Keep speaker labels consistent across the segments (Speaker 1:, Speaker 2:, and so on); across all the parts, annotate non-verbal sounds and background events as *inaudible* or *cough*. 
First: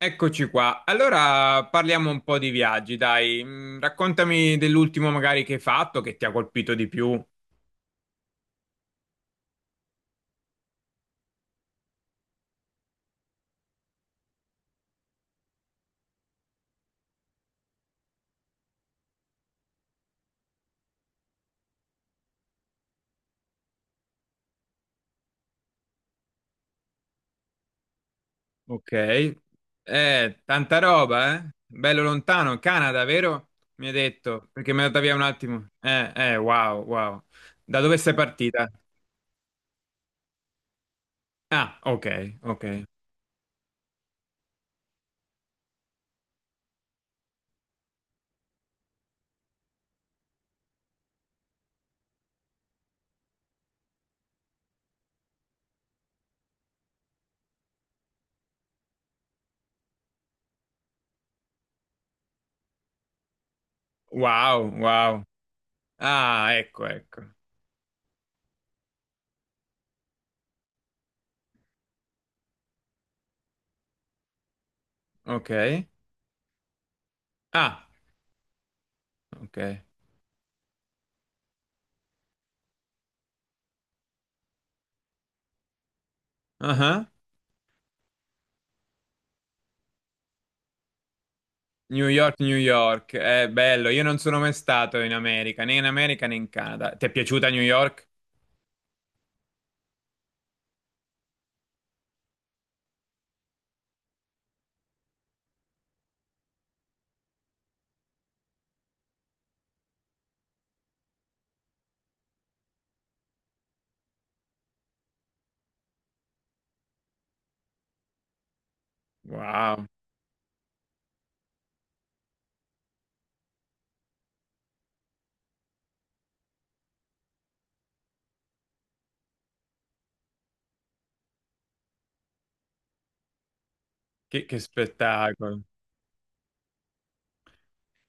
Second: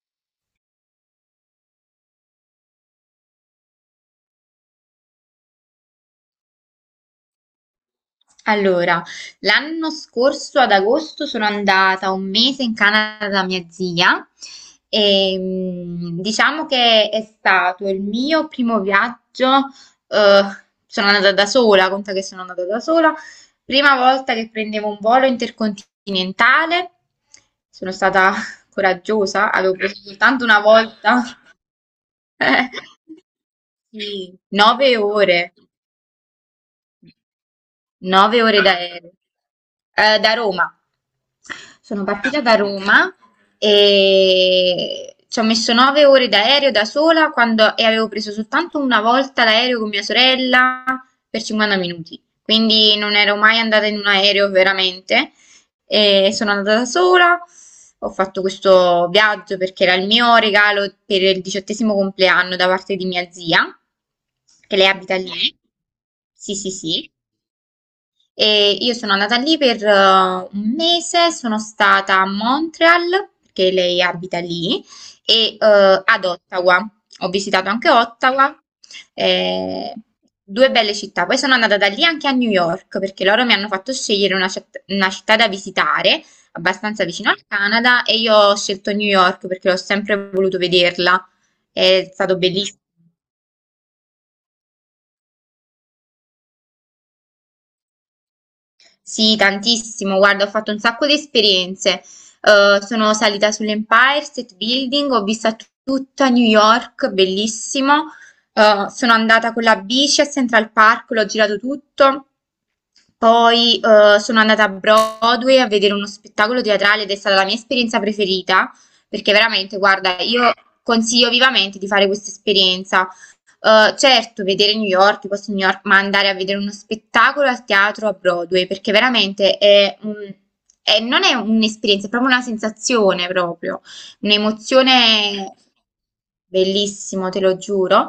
Speaker 1: Eccoci qua. Allora parliamo un po' di viaggi, dai. Raccontami dell'ultimo magari che hai fatto, che ti ha colpito di più.
Speaker 2: Allora, l'anno scorso ad agosto sono andata un mese in Canada da mia zia e diciamo che è stato il mio primo viaggio, eh, sono andata da sola, conta che sono andata da sola, prima volta che prendevo un volo intercontinentale, sono stata *laughs*
Speaker 1: Ok.
Speaker 2: coraggiosa, avevo preso
Speaker 1: Eh,
Speaker 2: soltanto una
Speaker 1: tanta
Speaker 2: volta,
Speaker 1: roba, eh? Bello lontano, Canada, vero? Mi hai
Speaker 2: *laughs* sì,
Speaker 1: detto, perché mi è
Speaker 2: nove
Speaker 1: andata via un
Speaker 2: ore,
Speaker 1: attimo. Wow, wow. Da dove sei
Speaker 2: 9 ore
Speaker 1: partita?
Speaker 2: d'aereo, da Roma.
Speaker 1: Ah,
Speaker 2: Sono
Speaker 1: ok,
Speaker 2: partita da
Speaker 1: ok.
Speaker 2: Roma e ci ho messo 9 ore d'aereo da sola e avevo preso soltanto una volta l'aereo con mia sorella per 50 minuti. Quindi non ero mai andata in un aereo veramente. E sono andata da sola. Ho fatto questo viaggio perché era il mio regalo per il 18° compleanno da parte di mia zia,
Speaker 1: Wow,
Speaker 2: che lei abita
Speaker 1: wow.
Speaker 2: lì.
Speaker 1: Ah,
Speaker 2: Sì, sì,
Speaker 1: ecco,
Speaker 2: sì.
Speaker 1: ecco.
Speaker 2: E io sono andata lì per 1 mese, sono stata a Montreal, perché lei abita lì,
Speaker 1: Ok.
Speaker 2: e ad Ottawa. Ho visitato
Speaker 1: Ah,
Speaker 2: anche Ottawa,
Speaker 1: ok.
Speaker 2: eh, due belle città. Poi sono andata da lì anche a New York, perché loro mi hanno fatto scegliere una una città da visitare, abbastanza
Speaker 1: Ah.
Speaker 2: vicino al Canada, e io ho scelto New York perché l'ho sempre voluto vederla.
Speaker 1: New
Speaker 2: È
Speaker 1: York,
Speaker 2: stato
Speaker 1: New
Speaker 2: bellissimo.
Speaker 1: York, è bello. Io non sono mai stato in America, né in America né in Canada. Ti è piaciuta New York?
Speaker 2: Sì, tantissimo. Guarda, ho fatto un sacco di esperienze. Sono salita sull'Empire State Building, ho visto tutta New York, bellissimo. Sono andata con la bici a Central Park, l'ho girato tutto. Poi sono andata a Broadway a vedere uno spettacolo teatrale ed è stata la mia esperienza preferita, perché veramente,
Speaker 1: Wow,
Speaker 2: guarda, io consiglio vivamente di fare questa esperienza. Certo vedere New York, i posti di New York, ma andare a vedere uno spettacolo al teatro a Broadway, perché veramente è un è non è un'esperienza, è proprio una sensazione proprio,
Speaker 1: che
Speaker 2: un'emozione
Speaker 1: spettacolo.
Speaker 2: bellissimo, te lo giuro,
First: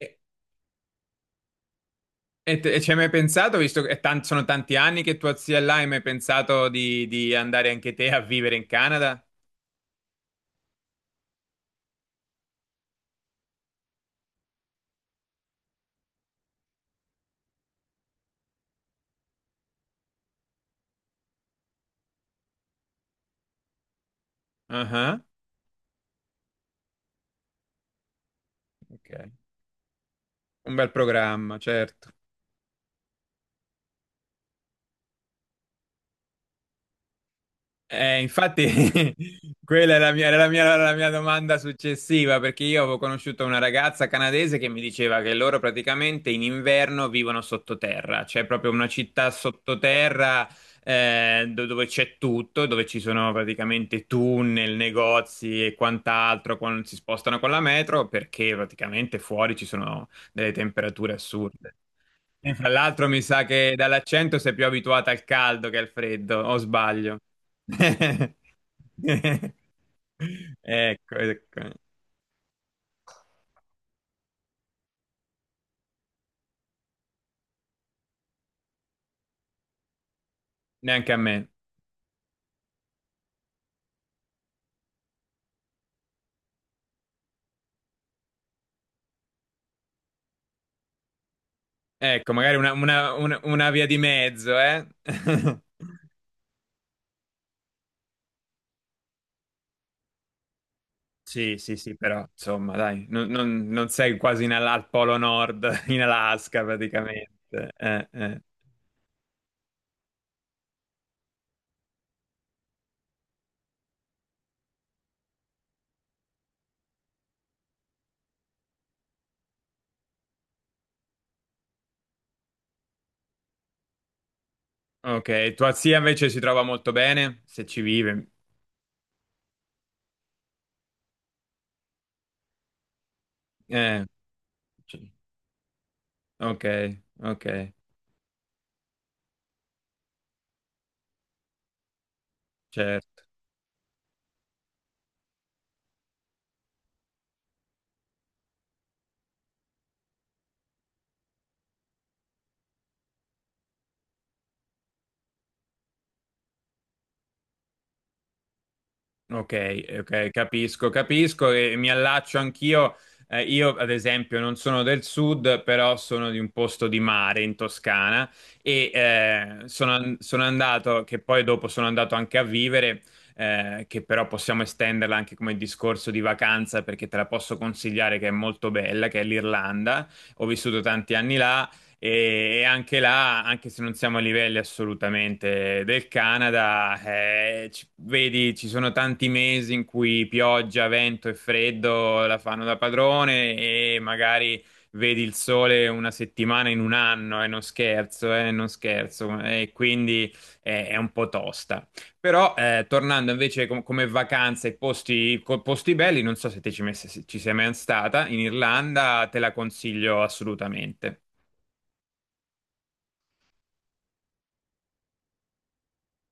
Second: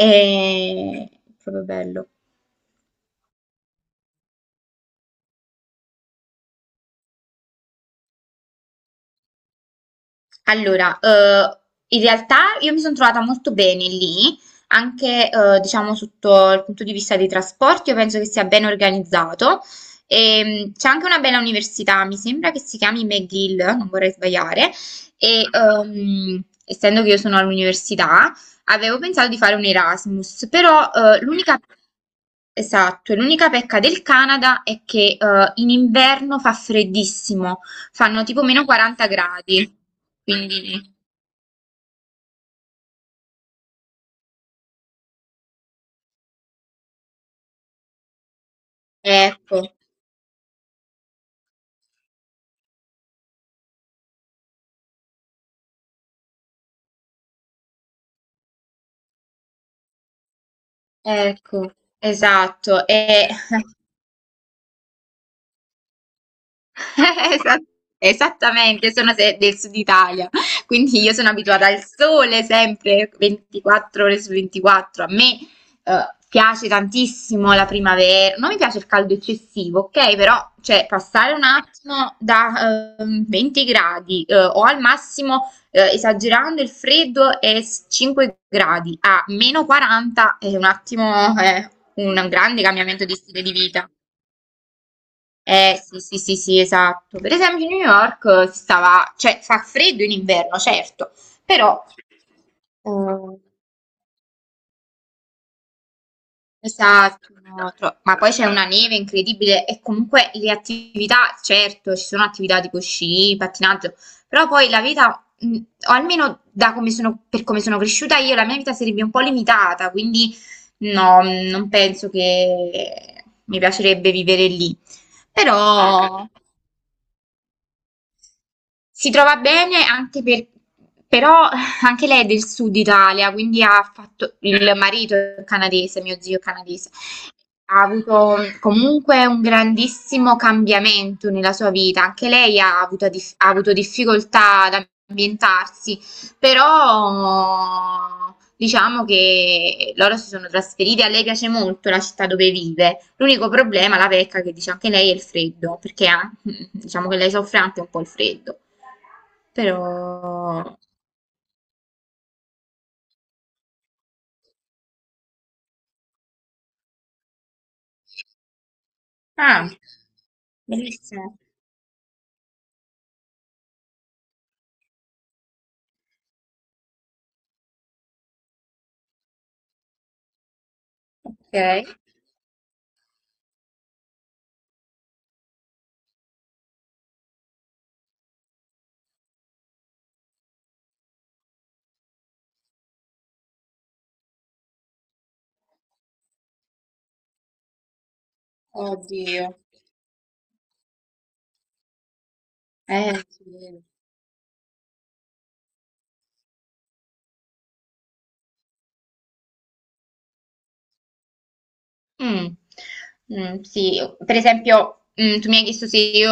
Speaker 1: E,
Speaker 2: proprio bello.
Speaker 1: e ci hai mai pensato, visto che sono tanti anni che tua zia è là, hai mai pensato di, andare anche te a vivere in Canada?
Speaker 2: Allora, in realtà io mi sono trovata molto bene lì, anche diciamo sotto il punto di vista dei trasporti, io penso che sia ben organizzato. E, c'è anche una bella università, mi sembra che si chiami McGill, non vorrei sbagliare,
Speaker 1: Ah, ah,
Speaker 2: e essendo che io sono all'università, avevo
Speaker 1: ok,
Speaker 2: pensato di fare un Erasmus,
Speaker 1: un bel
Speaker 2: però
Speaker 1: programma,
Speaker 2: l'unica...
Speaker 1: certo.
Speaker 2: Esatto, l'unica pecca del Canada è che in inverno fa freddissimo. Fanno tipo
Speaker 1: Infatti,
Speaker 2: meno 40
Speaker 1: *laughs*
Speaker 2: gradi,
Speaker 1: quella è la mia- era la mia,
Speaker 2: quindi
Speaker 1: la mia domanda successiva, perché io avevo conosciuto una ragazza canadese che mi diceva che loro praticamente in inverno vivono sottoterra, c'è proprio una città
Speaker 2: ecco,
Speaker 1: sottoterra dove c'è tutto, dove ci sono praticamente tunnel, negozi e quant'altro, quando si spostano con la metro, perché praticamente fuori ci sono delle temperature
Speaker 2: ecco,
Speaker 1: assurde. E fra
Speaker 2: esatto.
Speaker 1: l'altro mi
Speaker 2: E
Speaker 1: sa che
Speaker 2: *laughs*
Speaker 1: dall'accento sei più abituata al caldo che al freddo, o sbaglio?
Speaker 2: *laughs* Esat-
Speaker 1: *laughs*
Speaker 2: Esattamente, io sono del sud Italia, quindi io
Speaker 1: Ecco,
Speaker 2: sono
Speaker 1: ecco.
Speaker 2: abituata al sole sempre 24 ore su 24. A me piace tantissimo la primavera, non mi piace il caldo eccessivo, ok? Però cioè,
Speaker 1: Neanche a
Speaker 2: passare un
Speaker 1: me.
Speaker 2: attimo da 20 gradi o al massimo esagerando il freddo 5 gradi a meno 40 è un attimo un
Speaker 1: Ecco, magari
Speaker 2: grande cambiamento di stile di
Speaker 1: una via
Speaker 2: vita.
Speaker 1: di mezzo, eh? *laughs*
Speaker 2: Eh sì, sì, sì, sì, esatto. Per esempio, New York stava, cioè fa freddo in inverno, certo,
Speaker 1: Sì, sì,
Speaker 2: però
Speaker 1: sì, però insomma, dai, non,
Speaker 2: eh,
Speaker 1: non- non sei quasi in al Polo Nord, *laughs* in Alaska
Speaker 2: esatto,
Speaker 1: praticamente.
Speaker 2: no, ma poi c'è una neve incredibile e comunque le attività, certo, ci sono attività tipo sci, pattinaggio, però poi la vita, o almeno per come sono cresciuta io, la mia vita sarebbe un po' limitata, quindi no, non penso che mi piacerebbe vivere lì.
Speaker 1: Ok, tua zia invece
Speaker 2: Però
Speaker 1: si trova molto bene, se ci vive.
Speaker 2: si trova bene però anche lei è del sud Italia, quindi ha
Speaker 1: Eh,
Speaker 2: fatto, il
Speaker 1: c-
Speaker 2: marito è canadese, mio zio è
Speaker 1: ok,
Speaker 2: canadese,
Speaker 1: ok,
Speaker 2: ha avuto comunque un grandissimo cambiamento nella sua vita. Anche lei ha avuto,
Speaker 1: certo.
Speaker 2: ha avuto difficoltà ad ambientarsi, però diciamo che loro si sono trasferiti. A lei piace molto la città dove vive. L'unico problema, la vecchia che dice anche lei, è il freddo, perché *laughs* diciamo che lei soffre anche un po' il freddo.
Speaker 1: Ok, ok,
Speaker 2: Però...
Speaker 1: capisco, capisco e mi allaccio anch'io. Io, ad esempio, non sono del sud, però sono di un posto di mare in Toscana e eh,
Speaker 2: Ah,
Speaker 1: sono, an- sono andato, che
Speaker 2: bellissimo.
Speaker 1: poi dopo sono andato anche a vivere, che però possiamo estenderla anche come discorso di vacanza perché te la posso consigliare che è molto bella, che è l'Irlanda. Ho vissuto tanti anni là
Speaker 2: Ok.
Speaker 1: e anche là, anche se non siamo a livelli assolutamente del Canada, vedi, ci sono tanti mesi in cui pioggia, vento e freddo la fanno da padrone e magari vedi il sole una settimana in un anno, e non scherzo, non scherzo,
Speaker 2: Oddio.
Speaker 1: e quindi è un po' tosta. Però tornando invece
Speaker 2: Sì.
Speaker 1: come vacanze e posti, posti belli, non so se te ci sei mai stata in Irlanda, te la consiglio assolutamente.
Speaker 2: Mm. Mm, sì, per esempio, mm, tu mi hai chiesto se io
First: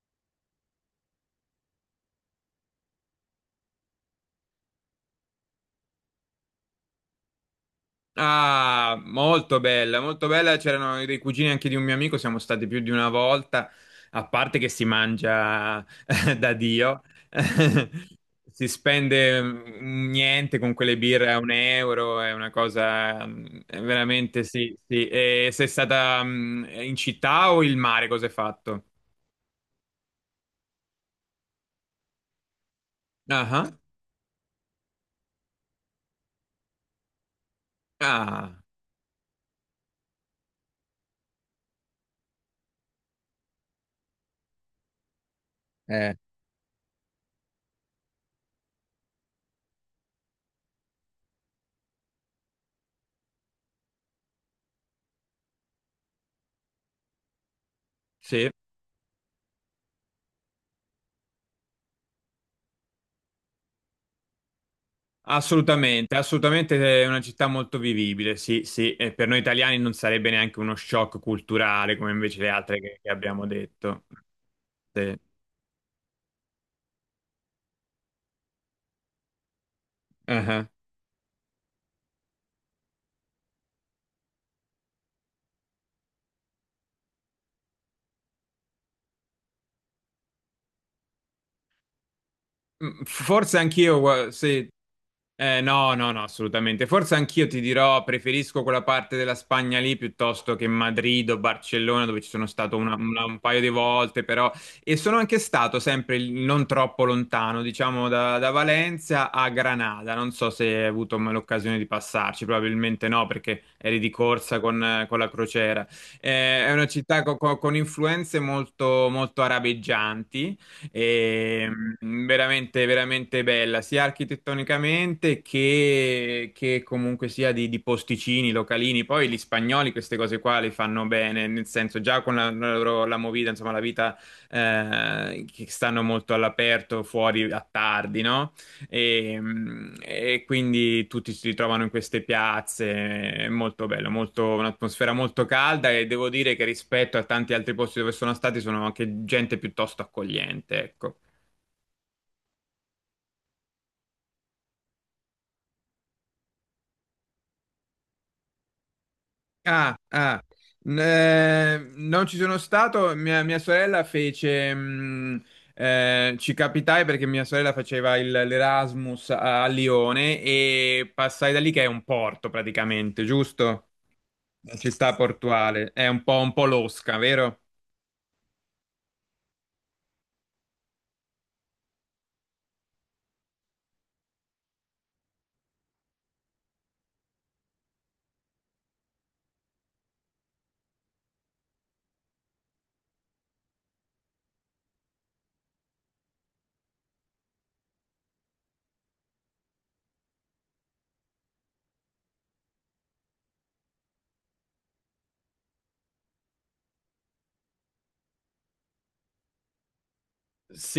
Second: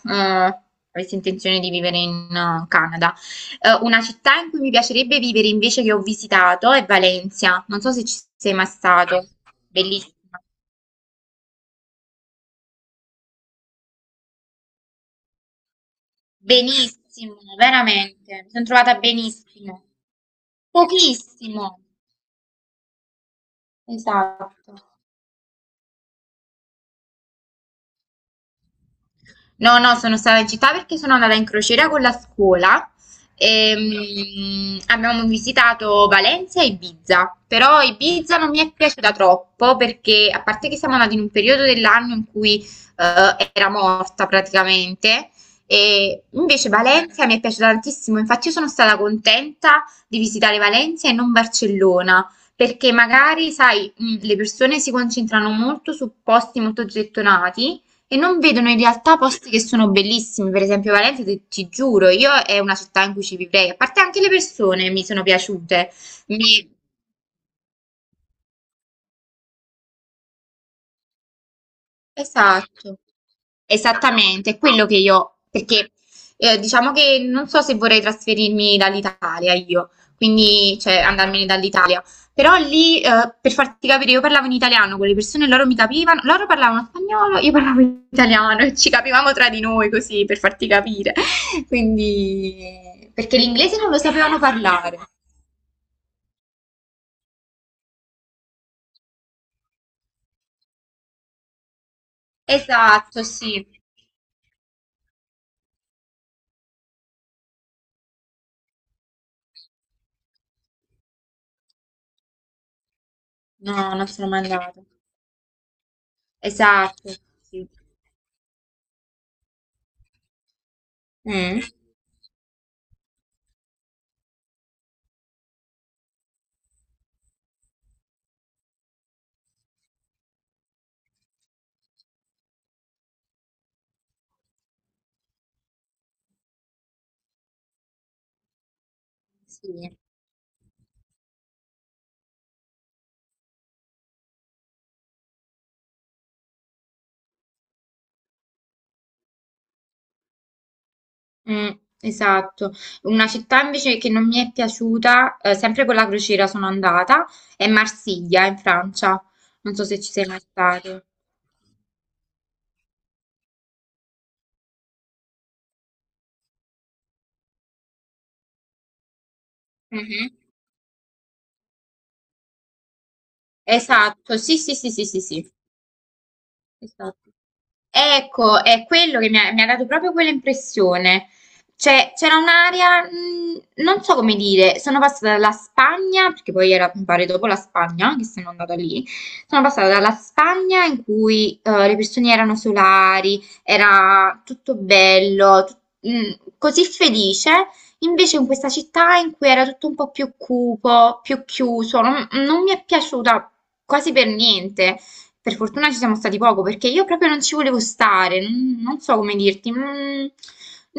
Speaker 2: avessi intenzione di vivere in Canada. Una città in cui mi piacerebbe vivere invece che ho visitato è Valencia. Non so se ci sei mai
Speaker 1: Ah,
Speaker 2: stato.
Speaker 1: molto bella,
Speaker 2: Bellissima.
Speaker 1: molto bella. C'erano dei cugini anche di un mio amico, siamo stati più di una volta, a parte che si mangia *laughs* da Dio,
Speaker 2: Benissimo,
Speaker 1: *laughs*
Speaker 2: veramente. Mi sono
Speaker 1: si
Speaker 2: trovata
Speaker 1: spende
Speaker 2: benissimo.
Speaker 1: niente con quelle birre a un
Speaker 2: Pochissimo.
Speaker 1: euro, è una cosa è veramente
Speaker 2: Esatto.
Speaker 1: sì, sì. E sei stata in città o il mare, cosa hai fatto?
Speaker 2: No, no, sono stata in città perché sono andata in crociera con la scuola
Speaker 1: Ah,
Speaker 2: e
Speaker 1: ah,
Speaker 2: abbiamo visitato Valencia e Ibiza, però Ibiza non
Speaker 1: ah,
Speaker 2: mi è piaciuta troppo perché a parte che siamo andati in un periodo dell'anno in cui era morta praticamente,
Speaker 1: eh,
Speaker 2: e invece Valencia mi è piaciuta tantissimo, infatti io sono stata contenta di visitare Valencia e non Barcellona. Perché magari, sai, le persone si concentrano molto su posti molto gettonati, e non
Speaker 1: sì.
Speaker 2: vedono in realtà posti che sono bellissimi, per esempio Valencia, ti giuro, io è una città in cui ci vivrei, a parte anche le persone mi sono piaciute,
Speaker 1: Assolutamente,
Speaker 2: mi,
Speaker 1: assolutamente è una città molto vivibile, sì, sì, e per noi italiani non sarebbe neanche uno shock culturale come invece le altre che,
Speaker 2: esatto.
Speaker 1: che abbiamo detto.
Speaker 2: Esattamente, è quello che
Speaker 1: Sì.
Speaker 2: io, perché diciamo che non so se vorrei trasferirmi dall'Italia io, quindi cioè andarmene dall'Italia, però lì per farti capire io parlavo in italiano con le persone, loro mi capivano, loro parlavano spagnolo, io parlavo in italiano e ci capivamo tra di noi così per farti capire, *laughs* quindi perché
Speaker 1: Forse
Speaker 2: l'inglese non lo
Speaker 1: anch'io,
Speaker 2: sapevano
Speaker 1: sì.
Speaker 2: parlare.
Speaker 1: No, no, no, assolutamente. Forse anch'io ti dirò, preferisco quella parte della Spagna lì piuttosto che Madrid o Barcellona, dove ci sono stato
Speaker 2: Esatto,
Speaker 1: un paio
Speaker 2: sì.
Speaker 1: di volte, però. E sono anche stato sempre non troppo lontano, diciamo da Valencia a Granada. Non so se hai avuto mai l'occasione di passarci, probabilmente no, perché
Speaker 2: No,
Speaker 1: eri
Speaker 2: non
Speaker 1: di
Speaker 2: sono mai
Speaker 1: corsa con,
Speaker 2: andata.
Speaker 1: eh, con la crociera. È una
Speaker 2: Esatto,
Speaker 1: città
Speaker 2: sì.
Speaker 1: con influenze molto, molto arabeggianti.
Speaker 2: Mm.
Speaker 1: E, veramente, veramente bella, sia architettonicamente che comunque sia di posticini, localini. Poi gli spagnoli queste cose qua le fanno bene, nel senso già con la loro la movida, insomma la vita che stanno molto all'aperto, fuori a tardi, no? E,
Speaker 2: Sì,
Speaker 1: mh, e quindi tutti si ritrovano in queste piazze, è molto bello, molto, un'atmosfera molto calda e devo dire che rispetto a tanti altri posti dove sono stati sono anche gente piuttosto accogliente, ecco.
Speaker 2: mm, esatto. Una città invece che non mi è piaciuta, sempre con la crociera sono andata, è Marsiglia in Francia. Non so
Speaker 1: Ah,
Speaker 2: se ci sei mai
Speaker 1: ah,
Speaker 2: stato.
Speaker 1: non ci sono stato, mia sorella ci capitai perché mia sorella faceva l'Erasmus a
Speaker 2: Mhm.
Speaker 1: Lione e passai da lì che è un porto praticamente, giusto?
Speaker 2: Esatto, sì, sì, sì,
Speaker 1: Ci
Speaker 2: sì,
Speaker 1: sta
Speaker 2: sì, sì.
Speaker 1: Portuale, è un po' losca,
Speaker 2: Esatto.
Speaker 1: vero?
Speaker 2: Ecco, è quello che mi ha dato proprio quella impressione. Cioè, c'era un'area, non so come dire, sono passata dalla Spagna, perché poi era, mi pare, dopo la Spagna, che sono andata lì, sono passata dalla Spagna in cui le persone erano solari, era tutto bello, mh, così felice, invece in questa città in cui era tutto un po' più cupo, più chiuso, non mi è piaciuta quasi per niente. Per fortuna ci siamo stati poco perché io proprio non ci volevo stare, non so come dirti. Mm,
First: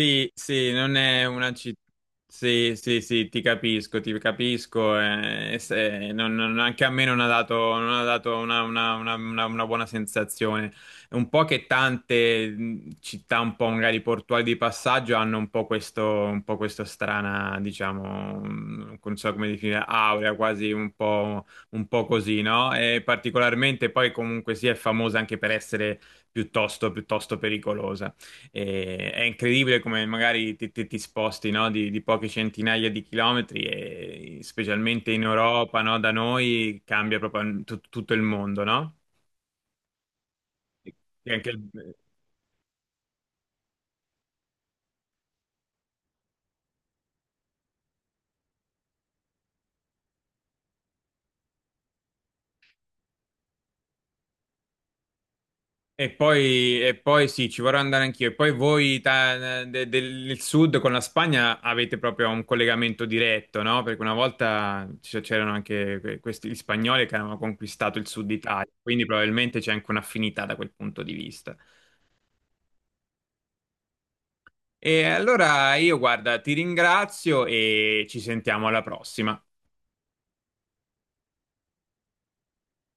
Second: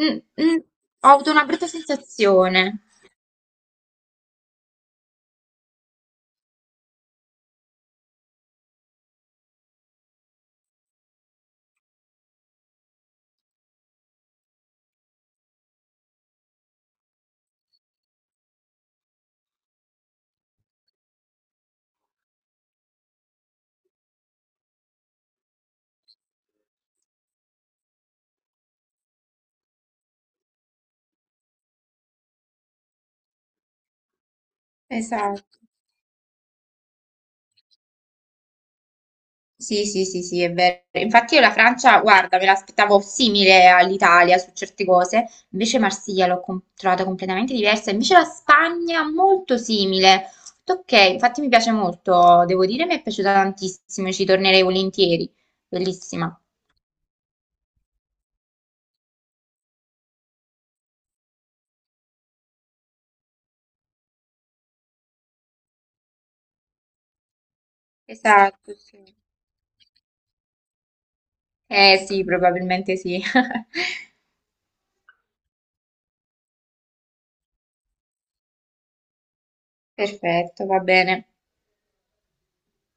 Speaker 2: mm, mm,
Speaker 1: sì, non
Speaker 2: ho
Speaker 1: è
Speaker 2: avuto una
Speaker 1: una
Speaker 2: brutta
Speaker 1: città. Sì,
Speaker 2: sensazione.
Speaker 1: sì, sì, ti capisco, ti capisco. Anche a me non ha dato una buona sensazione. È un po' che tante città, un po' magari portuali di passaggio, hanno un po' questo strana, diciamo, non so come definire, aurea, quasi un po' così, no? E particolarmente poi comunque sì, è famosa anche per essere piuttosto, piuttosto pericolosa. E è incredibile come magari ti sposti, no, di poche centinaia di chilometri e specialmente in
Speaker 2: Esatto.
Speaker 1: Europa, no, da noi cambia proprio tutto il mondo, no?
Speaker 2: Sì, sì, sì, sì, è vero.
Speaker 1: E,
Speaker 2: Infatti io
Speaker 1: anche
Speaker 2: la
Speaker 1: il-
Speaker 2: Francia, guarda, me l'aspettavo simile all'Italia su certe cose, invece Marsiglia l'ho trovata completamente diversa, invece la Spagna molto simile. Ho detto, ok, infatti mi piace molto, devo dire, mi è piaciuta tantissimo, ci tornerei volentieri.
Speaker 1: e
Speaker 2: Bellissima.
Speaker 1: poi, e poi sì, ci vorrò andare anch'io. E poi voi del sud con la Spagna avete proprio un collegamento diretto, no? Perché una volta c'erano anche questi gli spagnoli che avevano conquistato il sud Italia,
Speaker 2: Esatto, sì.
Speaker 1: quindi probabilmente c'è anche un'affinità da quel punto di vista.
Speaker 2: Eh sì, probabilmente sì. *laughs*
Speaker 1: E allora io, guarda, ti ringrazio e ci sentiamo alla prossima.
Speaker 2: Perfetto, va bene.